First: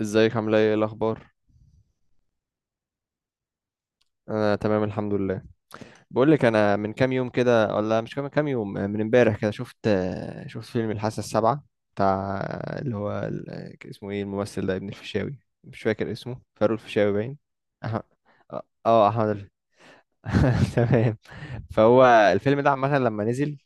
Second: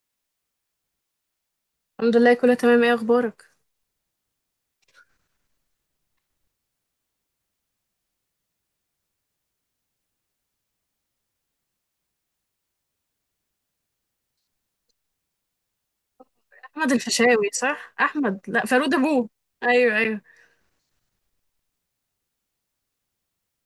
ازيك، عامله ايه؟ ايه الاخبار؟ الحمد لله، كله تمام. ايه اخبارك؟ انا تمام الحمد لله. بقول لك، انا من كام يوم كده، ولا مش كام يوم من امبارح كده، شفت فيلم الحاسه السابعه بتاع اللي هو اسمه ايه الممثل ده، ابن الفيشاوي، مش فاكر اسمه، فاروق احمد الفيشاوي باين. الفيشاوي، صح؟ أح- احمد، اه، لا، فاروق احمد ابوه. ايوه ايوه، تمام. فهو الفيلم ده عامه لما نزل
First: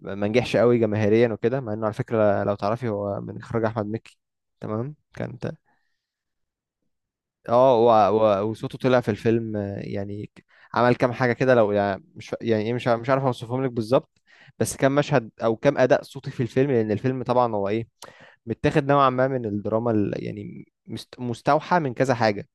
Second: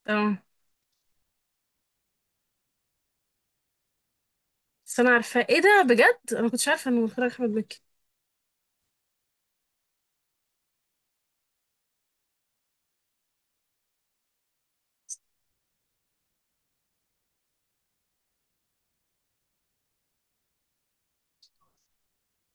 ما تمام. نجحش قوي جماهيريا وكده، مع انه على فكره لو تعرفي هو من اخراج احمد مكي. تمام بس انا كان، عارفه ايه ده. بجد انا ما كنتش عارفه انه متخرج احمد اه، مكي. وصوته طلع في الفيلم، يعني عمل كام حاجه كده، لو يعني مش يعني ايه، مش عارف اوصفهم لك بالظبط، بس كام مشهد او كام اداء صوتي في الفيلم، لان الفيلم طبعا هو ايه، متاخد نوعا ما من الدراما يعني مستوحى من كذا حاجه.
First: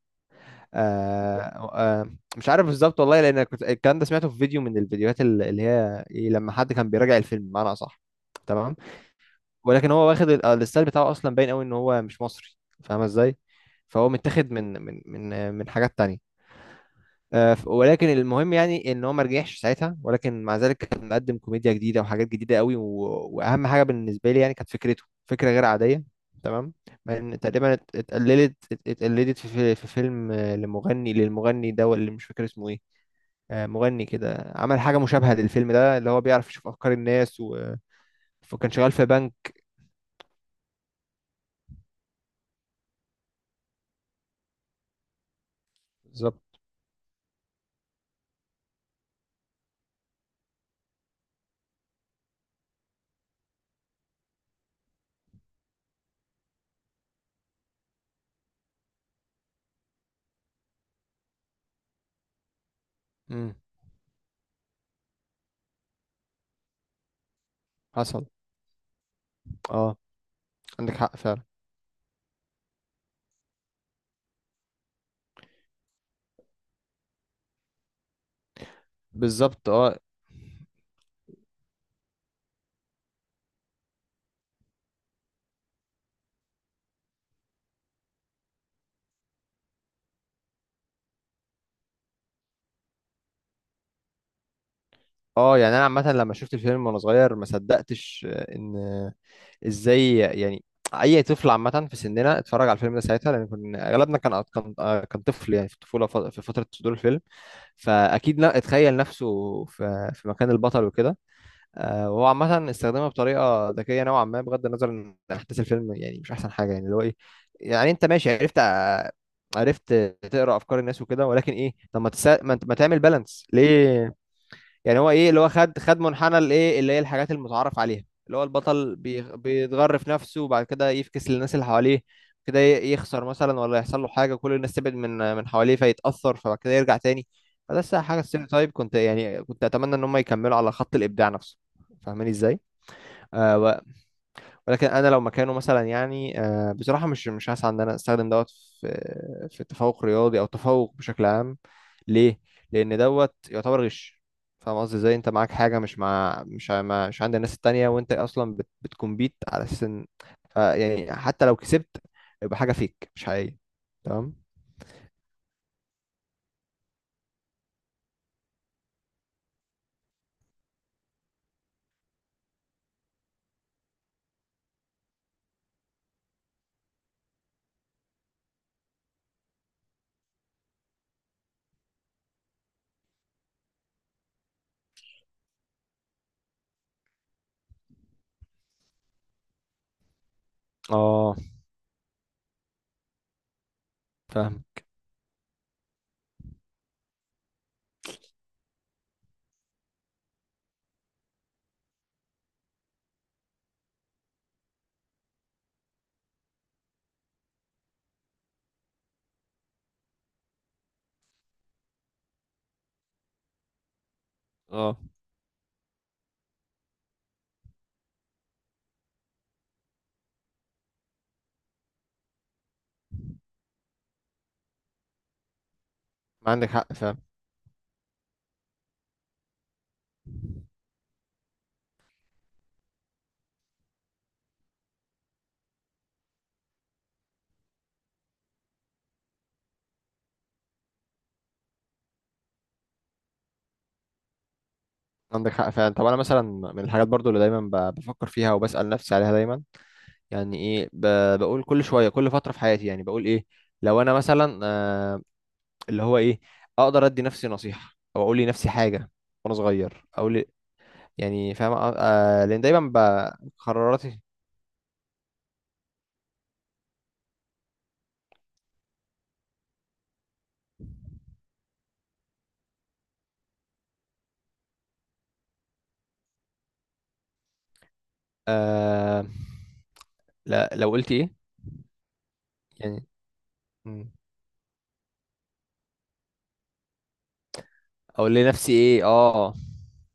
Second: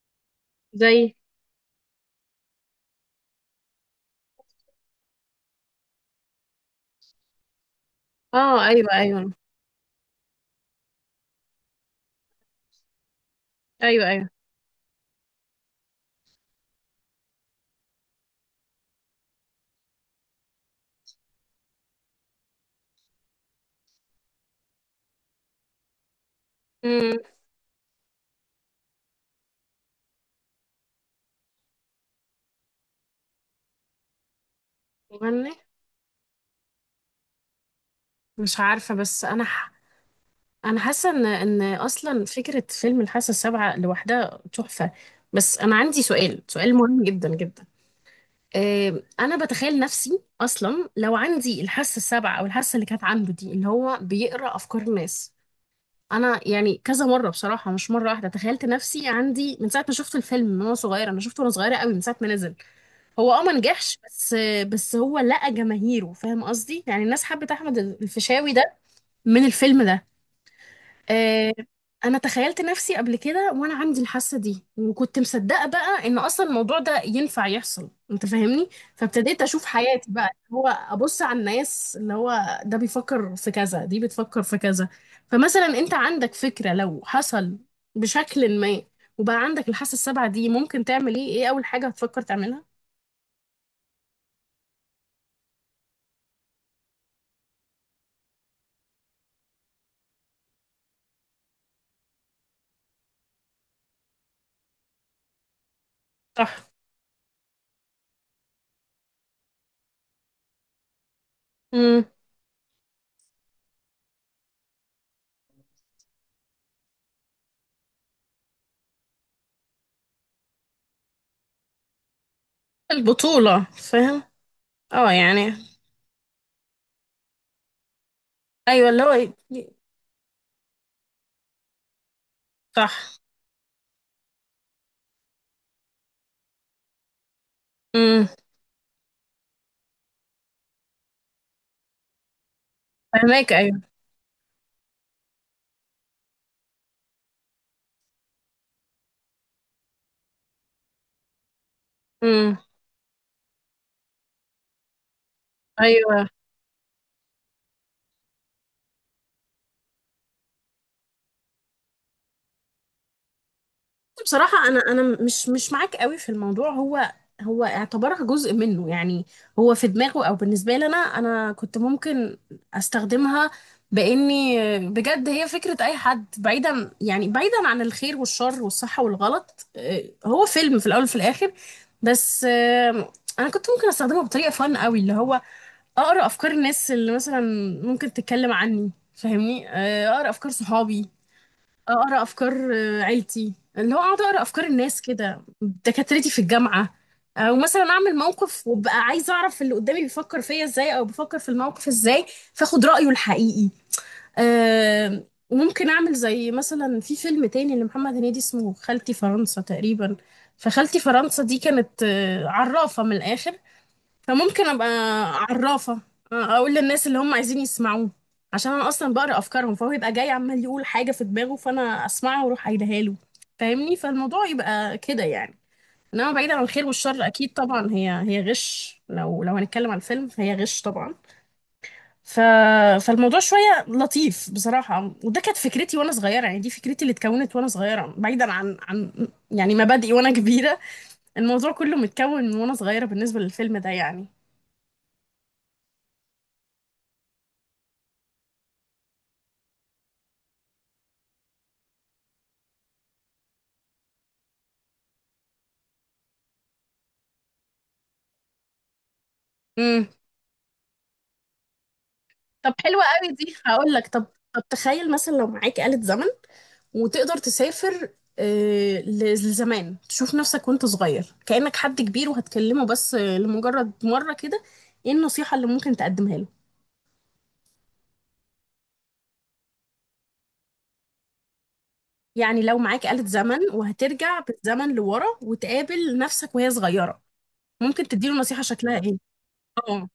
زي. آه آه مش عارف بالظبط والله، لان كنت الكلام ده سمعته في فيديو من الفيديوهات اللي هي إيه، لما حد كان بيراجع الفيلم بمعنى اصح. اه، تمام، ايوه ايوه ولكن هو واخد الستايل بتاعه اصلا باين قوي ان هو مش مصري، فاهمه ازاي؟ ايوه فهو ايوه. متاخد من من حاجات تانية. ولكن المهم، يعني ان هو ما رجعش ساعتها، ولكن مع ذلك كان مقدم كوميديا جديده وحاجات جديده قوي، و... واهم حاجه بالنسبه لي، يعني كانت فكرته، فكره غير عاديه، تمام. امم. من تقريبا اتقلدت في فيلم، للمغني ده اللي مش فاكر اسمه ايه. مغني كده عمل حاجه مشابهه مغني. للفيلم ده، اللي هو بيعرف يشوف افكار الناس، و... مش وكان شغال عارفه، في بس بنك. انا حاسه ان اصلا فكره فيلم الحاسه السابعه لوحدها تحفه. بس انا عندي سؤال، بالظبط. سؤال مهم جدا جدا. انا بتخيل نفسي اصلا لو عندي الحاسه السابعه، او الحاسه اللي كانت عنده دي، اللي هو بيقرا افكار الناس. انا يعني كذا مره بصراحه، مش مره واحده، تخيلت نفسي عندي من ساعه ما شفت الفيلم، من وانا صغيره. انا شفته وانا صغيره قوي، من ساعه ما نزل. هو ما امم، نجحش، بس هو لقى جماهيره. فاهم قصدي؟ يعني الناس حبت احمد حصل. الفيشاوي ده من الفيلم اه، ده. عندك حق فعلا. آه، انا تخيلت نفسي قبل كده وانا عندي الحاسه دي، وكنت مصدقه بقى ان اصلا الموضوع ده ينفع يحصل. انت فاهمني؟ فابتديت اشوف بالظبط. اه، حياتي بقى، اللي هو ابص على الناس، اللي هو ده بيفكر في كذا، دي بتفكر في كذا. فمثلا انت عندك فكره، لو حصل بشكل ما وبقى عندك الحاسه السابعه دي، ممكن تعمل ايه؟ ايه اول حاجه هتفكر تعملها؟ اه، يعني انا عامه لما شفت الفيلم وانا صغير ما صدقتش، ان ازاي يعني اي طفل عامه في سننا اتفرج على الفيلم ده ساعتها، لان كنا اغلبنا كان طفل، يعني في الطفوله، في فتره صح. صدور الفيلم، فاكيد لا اتخيل نفسه في مكان البطل وكده. امم. وهو عامه استخدمها بطريقه ذكيه نوعا ما، بغض النظر ان احداث الفيلم يعني مش احسن حاجه، يعني اللي هو ايه، يعني انت ماشي، عرفت تقرا افكار الناس وكده، ولكن ايه؟ طب ما تسا... ما انت- ما تعمل بالانس البطوله، ليه؟ فاهم؟ يعني هو اه، ايه اللي هو، يعني. خد منحنى الايه اللي هي الحاجات المتعارف عليها، اللي هو ايوه، البطل اللي هو. بيتغرف نفسه وبعد كده يفكس للناس اللي حواليه، كده صح. يخسر مثلا، ولا يحصل له حاجه، كل الناس تبعد من حواليه فيتاثر، فبعد كده يرجع تاني. فده الصراحة حاجه امم. ستيريوتايب، كنت يعني كنت اتمنى ان هم يكملوا على خط الابداع نفسه، فاهماني ازاي؟ فهماك. ايوه. آه ولكن انا لو مكانه مثلا، يعني بصراحه مش هسعى ان انا استخدم دوت في في التفوق رياضي او التفوق بشكل عام. ليه؟ امم. لان دوت يعتبر غش. فاهم قصدي ازاي؟ انت معاك حاجه مش ايوه، مع مش ع- ما- مش عند الناس التانية، وانت اصلا بتكمبيت على اساس ان، يعني حتى لو كسبت يبقى حاجه فيك مش حقيقيه، تمام. بصراحة أنا مش معاك قوي في الموضوع. هو اعتبرها جزء منه يعني. هو في دماغه. أو بالنسبة لي، أنا كنت ممكن أستخدمها بإني... بجد هي فكرة أي حد. بعيدا يعني بعيدا عن الخير والشر والصح والغلط، هو فيلم في الأول وفي الآخر. بس أنا كنت ممكن أستخدمه بطريقة فن قوي، اللي هو أقرأ أفكار الناس اللي مثلا ممكن تتكلم عني. فاهمني؟ أقرأ أفكار صحابي، اه، اقرا افكار عيلتي، اللي هو اقعد اقرا فاهم. افكار الناس كده، دكاترتي في الجامعه. او مثلا اعمل موقف وابقى عايزه اعرف اللي قدامي بيفكر فيا ازاي، او بيفكر في الموقف ازاي، فاخد رايه الحقيقي. آه، ممكن اعمل زي مثلا في فيلم تاني لمحمد هنيدي، اسمه خالتي فرنسا تقريبا. فخالتي فرنسا دي كانت عرافه من الاخر. فممكن ابقى اه، عرافة، اقول للناس اللي هم عايزين يسمعوه، عشان انا اصلا بقرا افكارهم. فهو يبقى جاي عمال يقول حاجة في دماغه، فانا اسمعها واروح قايلها له. فاهمني؟ فالموضوع يبقى كده يعني. انما ما بعيدا عن عندك الخير حق، فاهم. والشر، اكيد طبعا هي غش. لو هنتكلم عن الفيلم فهي غش طبعا. ف... فالموضوع شوية لطيف بصراحة. وده كانت فكرتي وانا صغيرة، يعني دي فكرتي اللي اتكونت وانا صغيرة، بعيدا عن يعني مبادئي وانا كبيرة. الموضوع كله متكون من وانا صغيرة بالنسبة للفيلم ده يعني. عندك حق فعلا. طب انا مثلا من الحاجات برضو اللي دايما بفكر فيها وبسأل نفسي عليها دايما، يعني ايه بقول كل شويه، كل فتره في حياتي، يعني بقول ايه لو انا مثلا اللي هو ايه اقدر ادي نفسي نصيحه او اقول لنفسي حاجه وانا صغير او يعني فاهم لان طب دايما حلوة قوي دي، هقول لك. قراراتي. طب، طب تخيل مثلا لو معاك آلة زمن وتقدر تسافر، لزمان، تشوف نفسك وانت صغير كأنك حد كبير وهتكلمه، بس لمجرد مرة كده. ايه النصيحة اللي ممكن تقدمها له؟ آه لا، لو قلت ايه يعني لو معاك يعني، آلة زمن مم. وهترجع بالزمن لورا وتقابل نفسك وهي صغيرة، ممكن تديله اقول نصيحة لنفسي شكلها ايه؟ ايه. اه، اه.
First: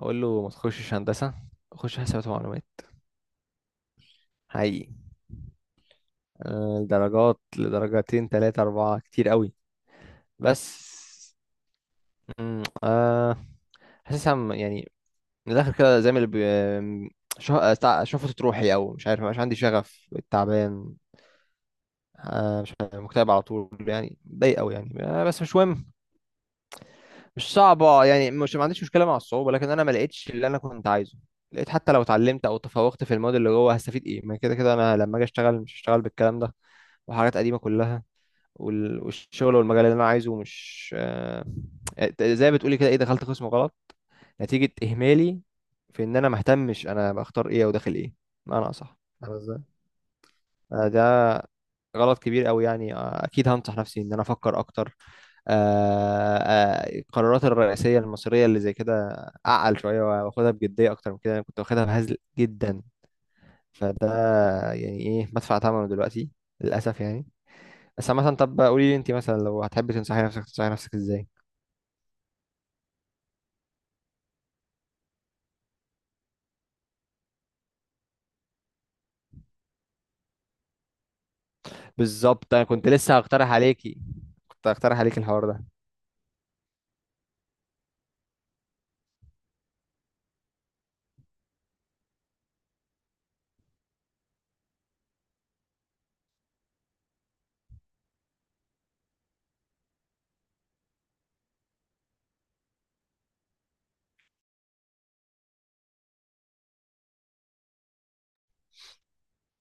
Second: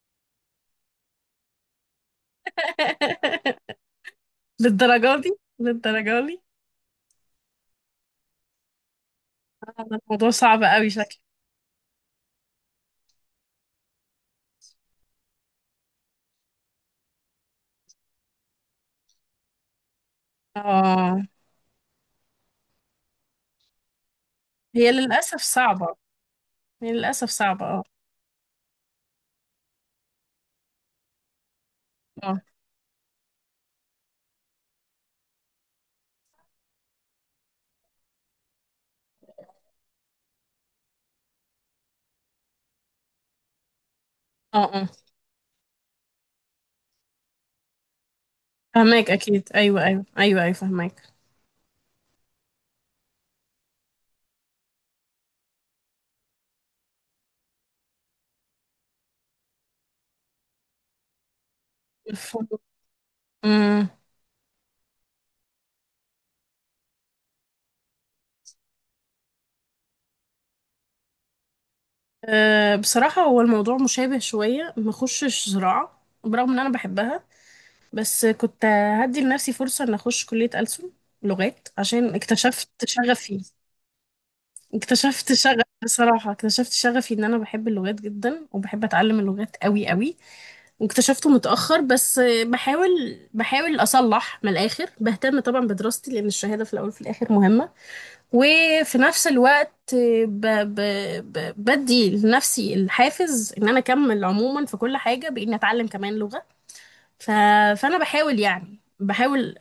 اقول له ما تخشش هندسه، خش حسابات ومعلومات، حقيقي. للدرجة دي؟ للدرجة دي؟ آه، درجات، لدرجتين تلاتة أربعة كتير قوي. هذا الموضوع صعب بس قوي شكله. مم، آه حاسسها يعني من الاخر كده زي ما اللي بي... شفت روحي، او مش عارف، مش عندي شغف، تعبان، اه، مش عارف، مكتئب على طول، يعني ضايق قوي، هي يعني للأسف بس مش مهم. صعبة. هي للأسف مش صعبة، اه. صعبه، يعني مش ما عنديش مشكله مع الصعوبه، لكن انا ما لقيتش اللي انا كنت عايزه. لقيت حتى لو آه. اتعلمت او تفوقت في الماضي، اللي جوه هستفيد ايه؟ ما كده كده انا لما اجي اشتغل مش هشتغل بالكلام ده وحاجات قديمه كلها. والشغل والمجال اللي انا عايزه مش، زي ما بتقولي كده، ايه، دخلت قسم غلط اه نتيجة اه، إهمالي في إن أنا مهتمش أنا بختار إيه أو داخل إيه، بمعنى أصح، فهماك فاهم اكيد. إزاي؟ ايوه ايوه ايوه ايوه، فهماك. ده غلط كبير أوي، يعني أكيد هنصح نفسي إن أنا أفكر أكتر، القرارات الرئيسية المصيرية اللي زي كده، أعقل شوية وآخدها بجدية أكتر من كده، أنا كنت واخدها بهزل الفول. جدا. امم. فده يعني إيه بدفع ثمنه دلوقتي، للأسف يعني. بس مثلا طب قولي لي، أنت مثلا لو هتحبي تنصحي نفسك إزاي؟ أه، بصراحه هو الموضوع مشابه شويه. ما اخشش زراعه برغم ان انا بحبها. بس كنت هدي لنفسي فرصه ان اخش كليه ألسن، لغات، عشان بالظبط، أنا اكتشفت كنت لسه شغفي. هقترح عليكي، كنت هقترح عليكي اكتشفت الحوار شغف ده. بصراحه اكتشفت شغفي ان انا بحب اللغات جدا وبحب اتعلم اللغات قوي قوي. واكتشفته متاخر، بس بحاول. بحاول اصلح من الاخر. بهتم طبعا بدراستي لان الشهاده في الاول وفي الاخر مهمه. وفي نفس الوقت ب... ب... بدي لنفسي الحافز ان انا اكمل عموما في كل حاجة باني اتعلم كمان لغة. ف... فانا بحاول، يعني بحاول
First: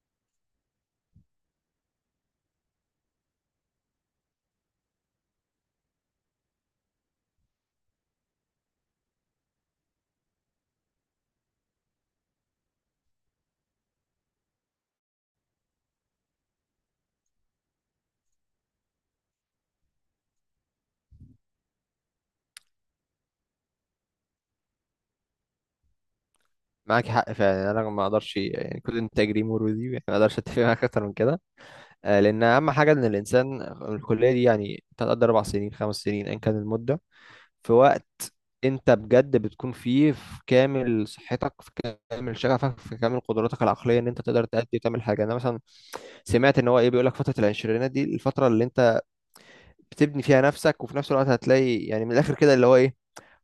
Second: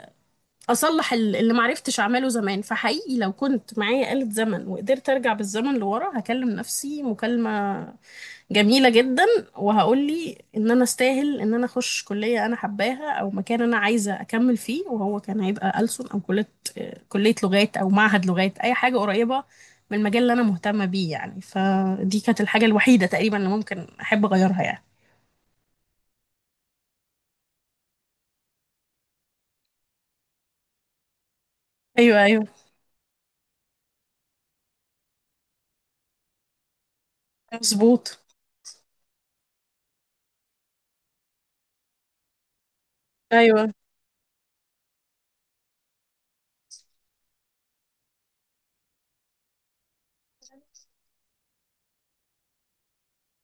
اصلح اللي معرفتش اعمله زمان. فحقيقي لو كنت معايا آلة زمن وقدرت ارجع بالزمن لورا، هكلم نفسي مكالمة جميلة جدا. وهقول لي ان انا استاهل ان انا اخش كلية انا حباها، او مكان انا عايزة اكمل فيه. وهو كان هيبقى ألسن، او كلية لغات، او معهد لغات، اي حاجة قريبة من المجال اللي انا مهتمة بيه يعني. فدي كانت الحاجة الوحيدة تقريبا اللي ممكن احب اغيرها يعني. معاك حق فعلا، يعني انا ما اقدرش يعني كل انتاج ليه مرودي، يعني ما اقدرش اتفق معاك اكتر من كده. ايوه لان ايوه. اهم حاجه ان الانسان الكليه دي يعني تقدر 4 سنين 5 سنين ان كان المده، في مظبوط. وقت انت بجد بتكون فيه في كامل صحتك، في كامل شغفك، في كامل قدراتك ايوه. العقليه، ان انت تقدر تأدي وتعمل حاجه. انا مثلا سمعت ان هو ايه، بيقول لك فتره العشرينات دي الفتره اللي انت بتبني فيها نفسك، وفي نفس الوقت هتلاقي يعني من الاخر كده، اللي هو ايه،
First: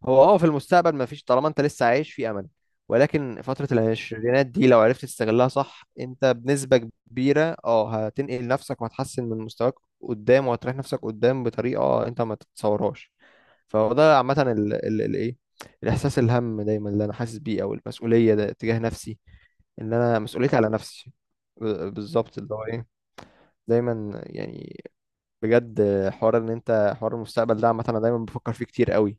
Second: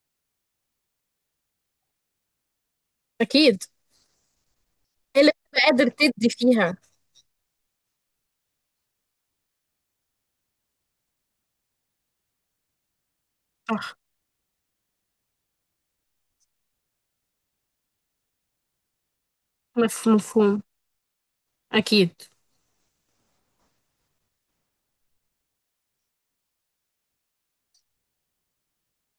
هو اه في المستقبل ما فيش طالما انت لسه عايش في امل، ولكن اكيد. فترة العشرينات دي لو عرفت إيه اللي تستغلها انت صح قادر انت تدي فيها؟ بنسبة كبيرة اه هتنقل نفسك وهتحسن من مستواك قدام، وهتريح نفسك قدام بطريقة انت ما تتصورهاش. فهو صح. ده عامة ايه الاحساس، الهم دايما اللي انا حاسس بيه او المسؤولية ده تجاه نفسي، ان انا مسؤوليتي مفهوم. على نفسي، اكيد. بالظبط اللي هو ايه، دايما يعني، بجد. حوار ان انت، حوار المستقبل ده عامه انا دايما بفكر فيه كتير قوي،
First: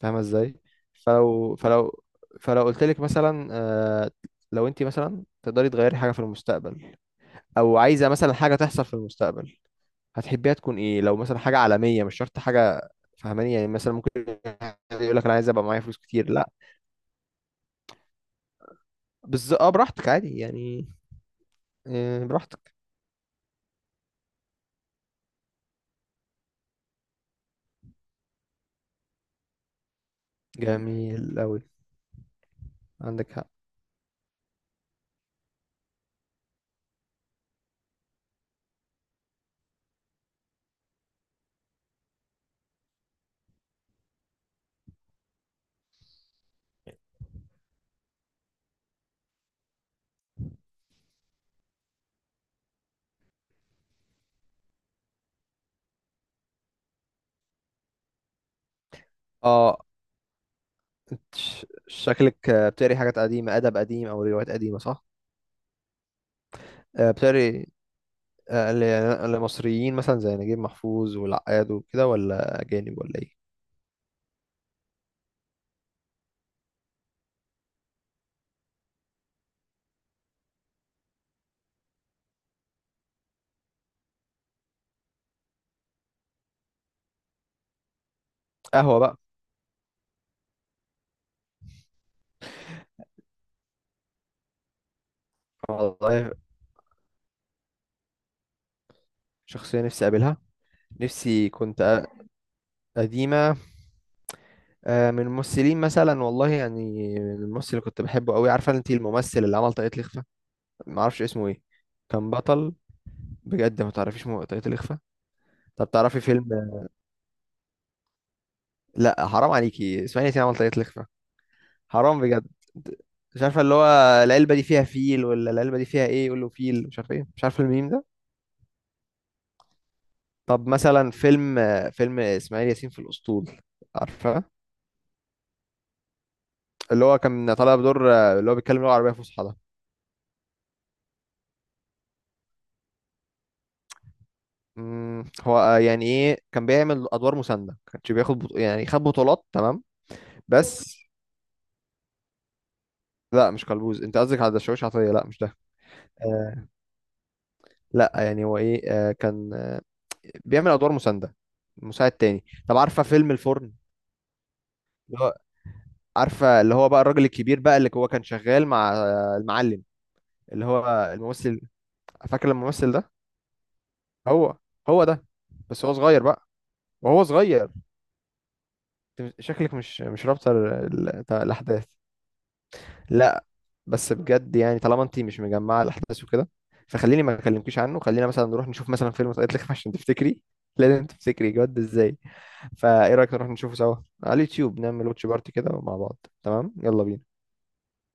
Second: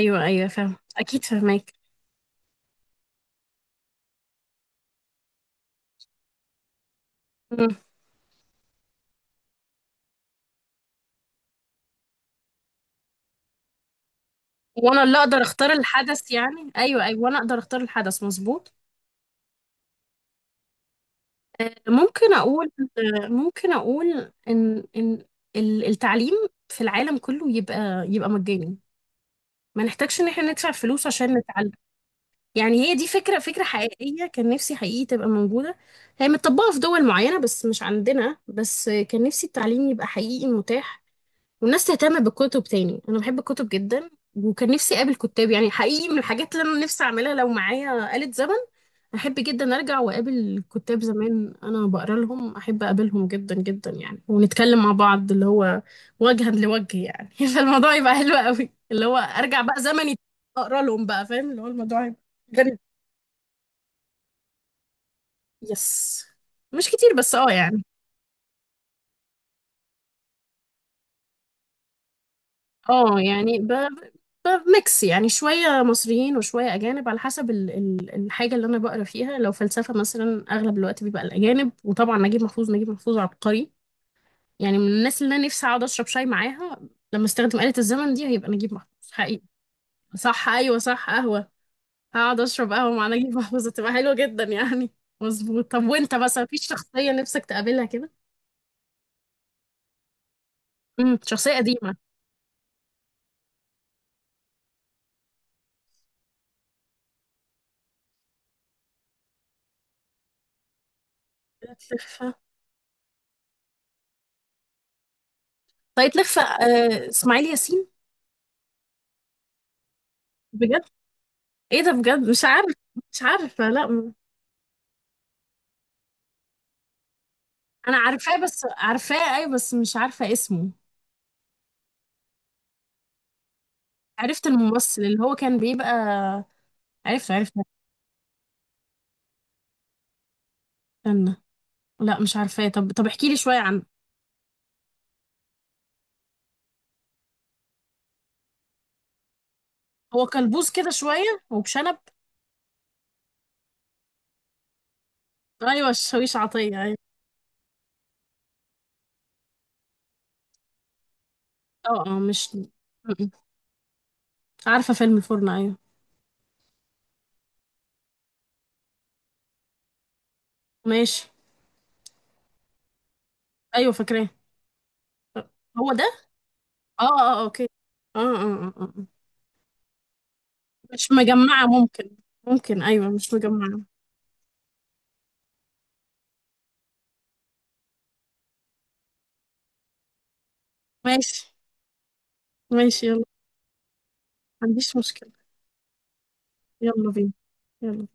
فاهمه ايوه، ازاي؟ فاهم. اكيد فلو فاهمك. فلو فلو قلت لك مثلا، لو انت مثلا تقدري تغيري حاجه في المستقبل او عايزه مثلا حاجه تحصل في المستقبل هتحبيها تكون ايه؟ لو مثلا حاجه عالميه مش شرط حاجه، فاهماني يعني؟ مثلا ممكن حد وانا يقول اللي لك انا اقدر عايز ابقى اختار معايا فلوس الحدث كتير، لا، يعني؟ ايوه ايوه، وانا اقدر اختار الحدث. مظبوط. بس اه براحتك عادي يعني. آه، ممكن اقول براحتك. ممكن اقول ان التعليم في العالم كله يبقى مجاني. ما نحتاجش ان احنا ندفع فلوس جميل عشان قوي. نتعلم. يعني هي دي عندك فكرة، حق. فكرة حقيقية كان نفسي حقيقي تبقى موجودة. هي متطبقة في دول معينة بس مش عندنا، بس كان نفسي التعليم يبقى حقيقي متاح. والناس تهتم بالكتب تاني، انا بحب الكتب جدا. وكان نفسي اقابل كتاب يعني حقيقي. من الحاجات اللي انا نفسي اعملها لو معايا آلة زمن، احب جدا ارجع واقابل كتاب زمان انا بقرا لهم. احب اقابلهم جدا جدا يعني، ونتكلم مع بعض اللي هو وجها لوجه يعني. فالموضوع يبقى حلو قوي، اللي هو ارجع اه، بقى زمني، اقرا لهم بقى، انت فاهم؟ اللي هو الموضوع يبقى شكلك، غريب. بتقري حاجات قديمه، ادب قديم او روايات قديمه، صح؟ يس. مش كتير، بس اه بتاري، يعني. اللي مصريين مثلا زي نجيب محفوظ والعقاد وكده، ولا أجانب، ولا اه إيه؟ يعني بميكس يعني شوية مصريين وشوية أجانب، على حسب الحاجة اللي أنا بقرا فيها. لو فلسفة مثلا أغلب الوقت بيبقى الأجانب. وطبعا نجيب محفوظ، نجيب محفوظ عبقري يعني. من الناس اللي انا نفسي اقعد اشرب شاي معاها لما استخدم آلة الزمن دي، هيبقى نجيب قهوة محفوظ بقى. حقيقي. صح، ايوه، صح، قهوة. هقعد اشرب قهوة مع نجيب محفوظ، هتبقى حلوة جدا يعني. مظبوط. طب وانت والله، بس مفيش شخصية نفسك تقابلها كده؟ شخصية نفسي أقابلها. امم. نفسي شخصية قديمة. كنت قديمة، من الممثلين مثلا، والله يعني من الممثل اللي كنت بحبه قوي، عارفة أنت الممثل اللي عمل طاقية الإخفاء؟ معرفش اسمه إيه، كان لفة. بطل بجد، ما تعرفيش طاقية الإخفاء؟ طب طيب، تعرفي لفة. فيلم، اسماعيل ياسين؟ لا حرام عليكي اسمعي، انت عمل طاقية بجد؟ الإخفاء، ايه ده! حرام بجد مش بجد. عارف. مش مش عارفه عارفة. اللي هو لا م- العلبه دي فيها فيل، ولا العلبه دي فيها ايه، يقول له فيل مش عارف ايه، مش عارف الميم انا ده. عارفاه، بس عارفاه اي، بس مش عارفة طب اسمه. مثلا فيلم اسماعيل ياسين في الاسطول، عارفه عرفت الممثل اللي هو كان بيبقى. اللي هو عرفت عرفت. كان طالع بدور اللي هو بيتكلم لغه عربيه فصحى ده؟ استنى. لا مش عارفاه. طب، طب احكي لي شوية عنه. هو، يعني ايه كان بيعمل ادوار مسانده، كانش بياخد يعني خد بطولات، تمام. هو كلبوز كده بس شوية وبشنب. لا، مش كلبوز، انت قصدك على الشاويش عطيه، لا مش ده. أيوة الشاويش آه عطية، أيوة. لا، يعني هو ايه كان، بيعمل ادوار مسانده اه مساعد اه، تاني. مش م- طب عارفه م. فيلم الفرن؟ عارفة فيلم الفرن؟ أيوة. عارفه اللي هو بقى الراجل الكبير، بقى اللي هو كان شغال مع المعلم، اللي هو ماشي. الممثل، فاكر الممثل ده؟ أيوة فاكراه. هو هو ده، بس هو هو ده. صغير بقى، اه وهو اه، آه، اوكي. صغير. اه اه اه، آه. أه. أنت شكلك مش رابطه مش مجمعة الاحداث، ممكن. ممكن، أيوة، مش لا. مجمعة. بس بجد، يعني طالما انت مش مجمعه الاحداث وكده، فخليني ما اكلمكيش عنه، خلينا مثلا نروح نشوف مثلا فيلم سقط لك عشان تفتكري، لازم ماشي. تفتكري جد ازاي. ماشي، يلا، فايه ما رايك نروح نشوفه سوا على اليوتيوب، عنديش نعمل واتش مشكلة. بارتي كده مع بعض، تمام، يلا يلا بينا. بينا. يلا.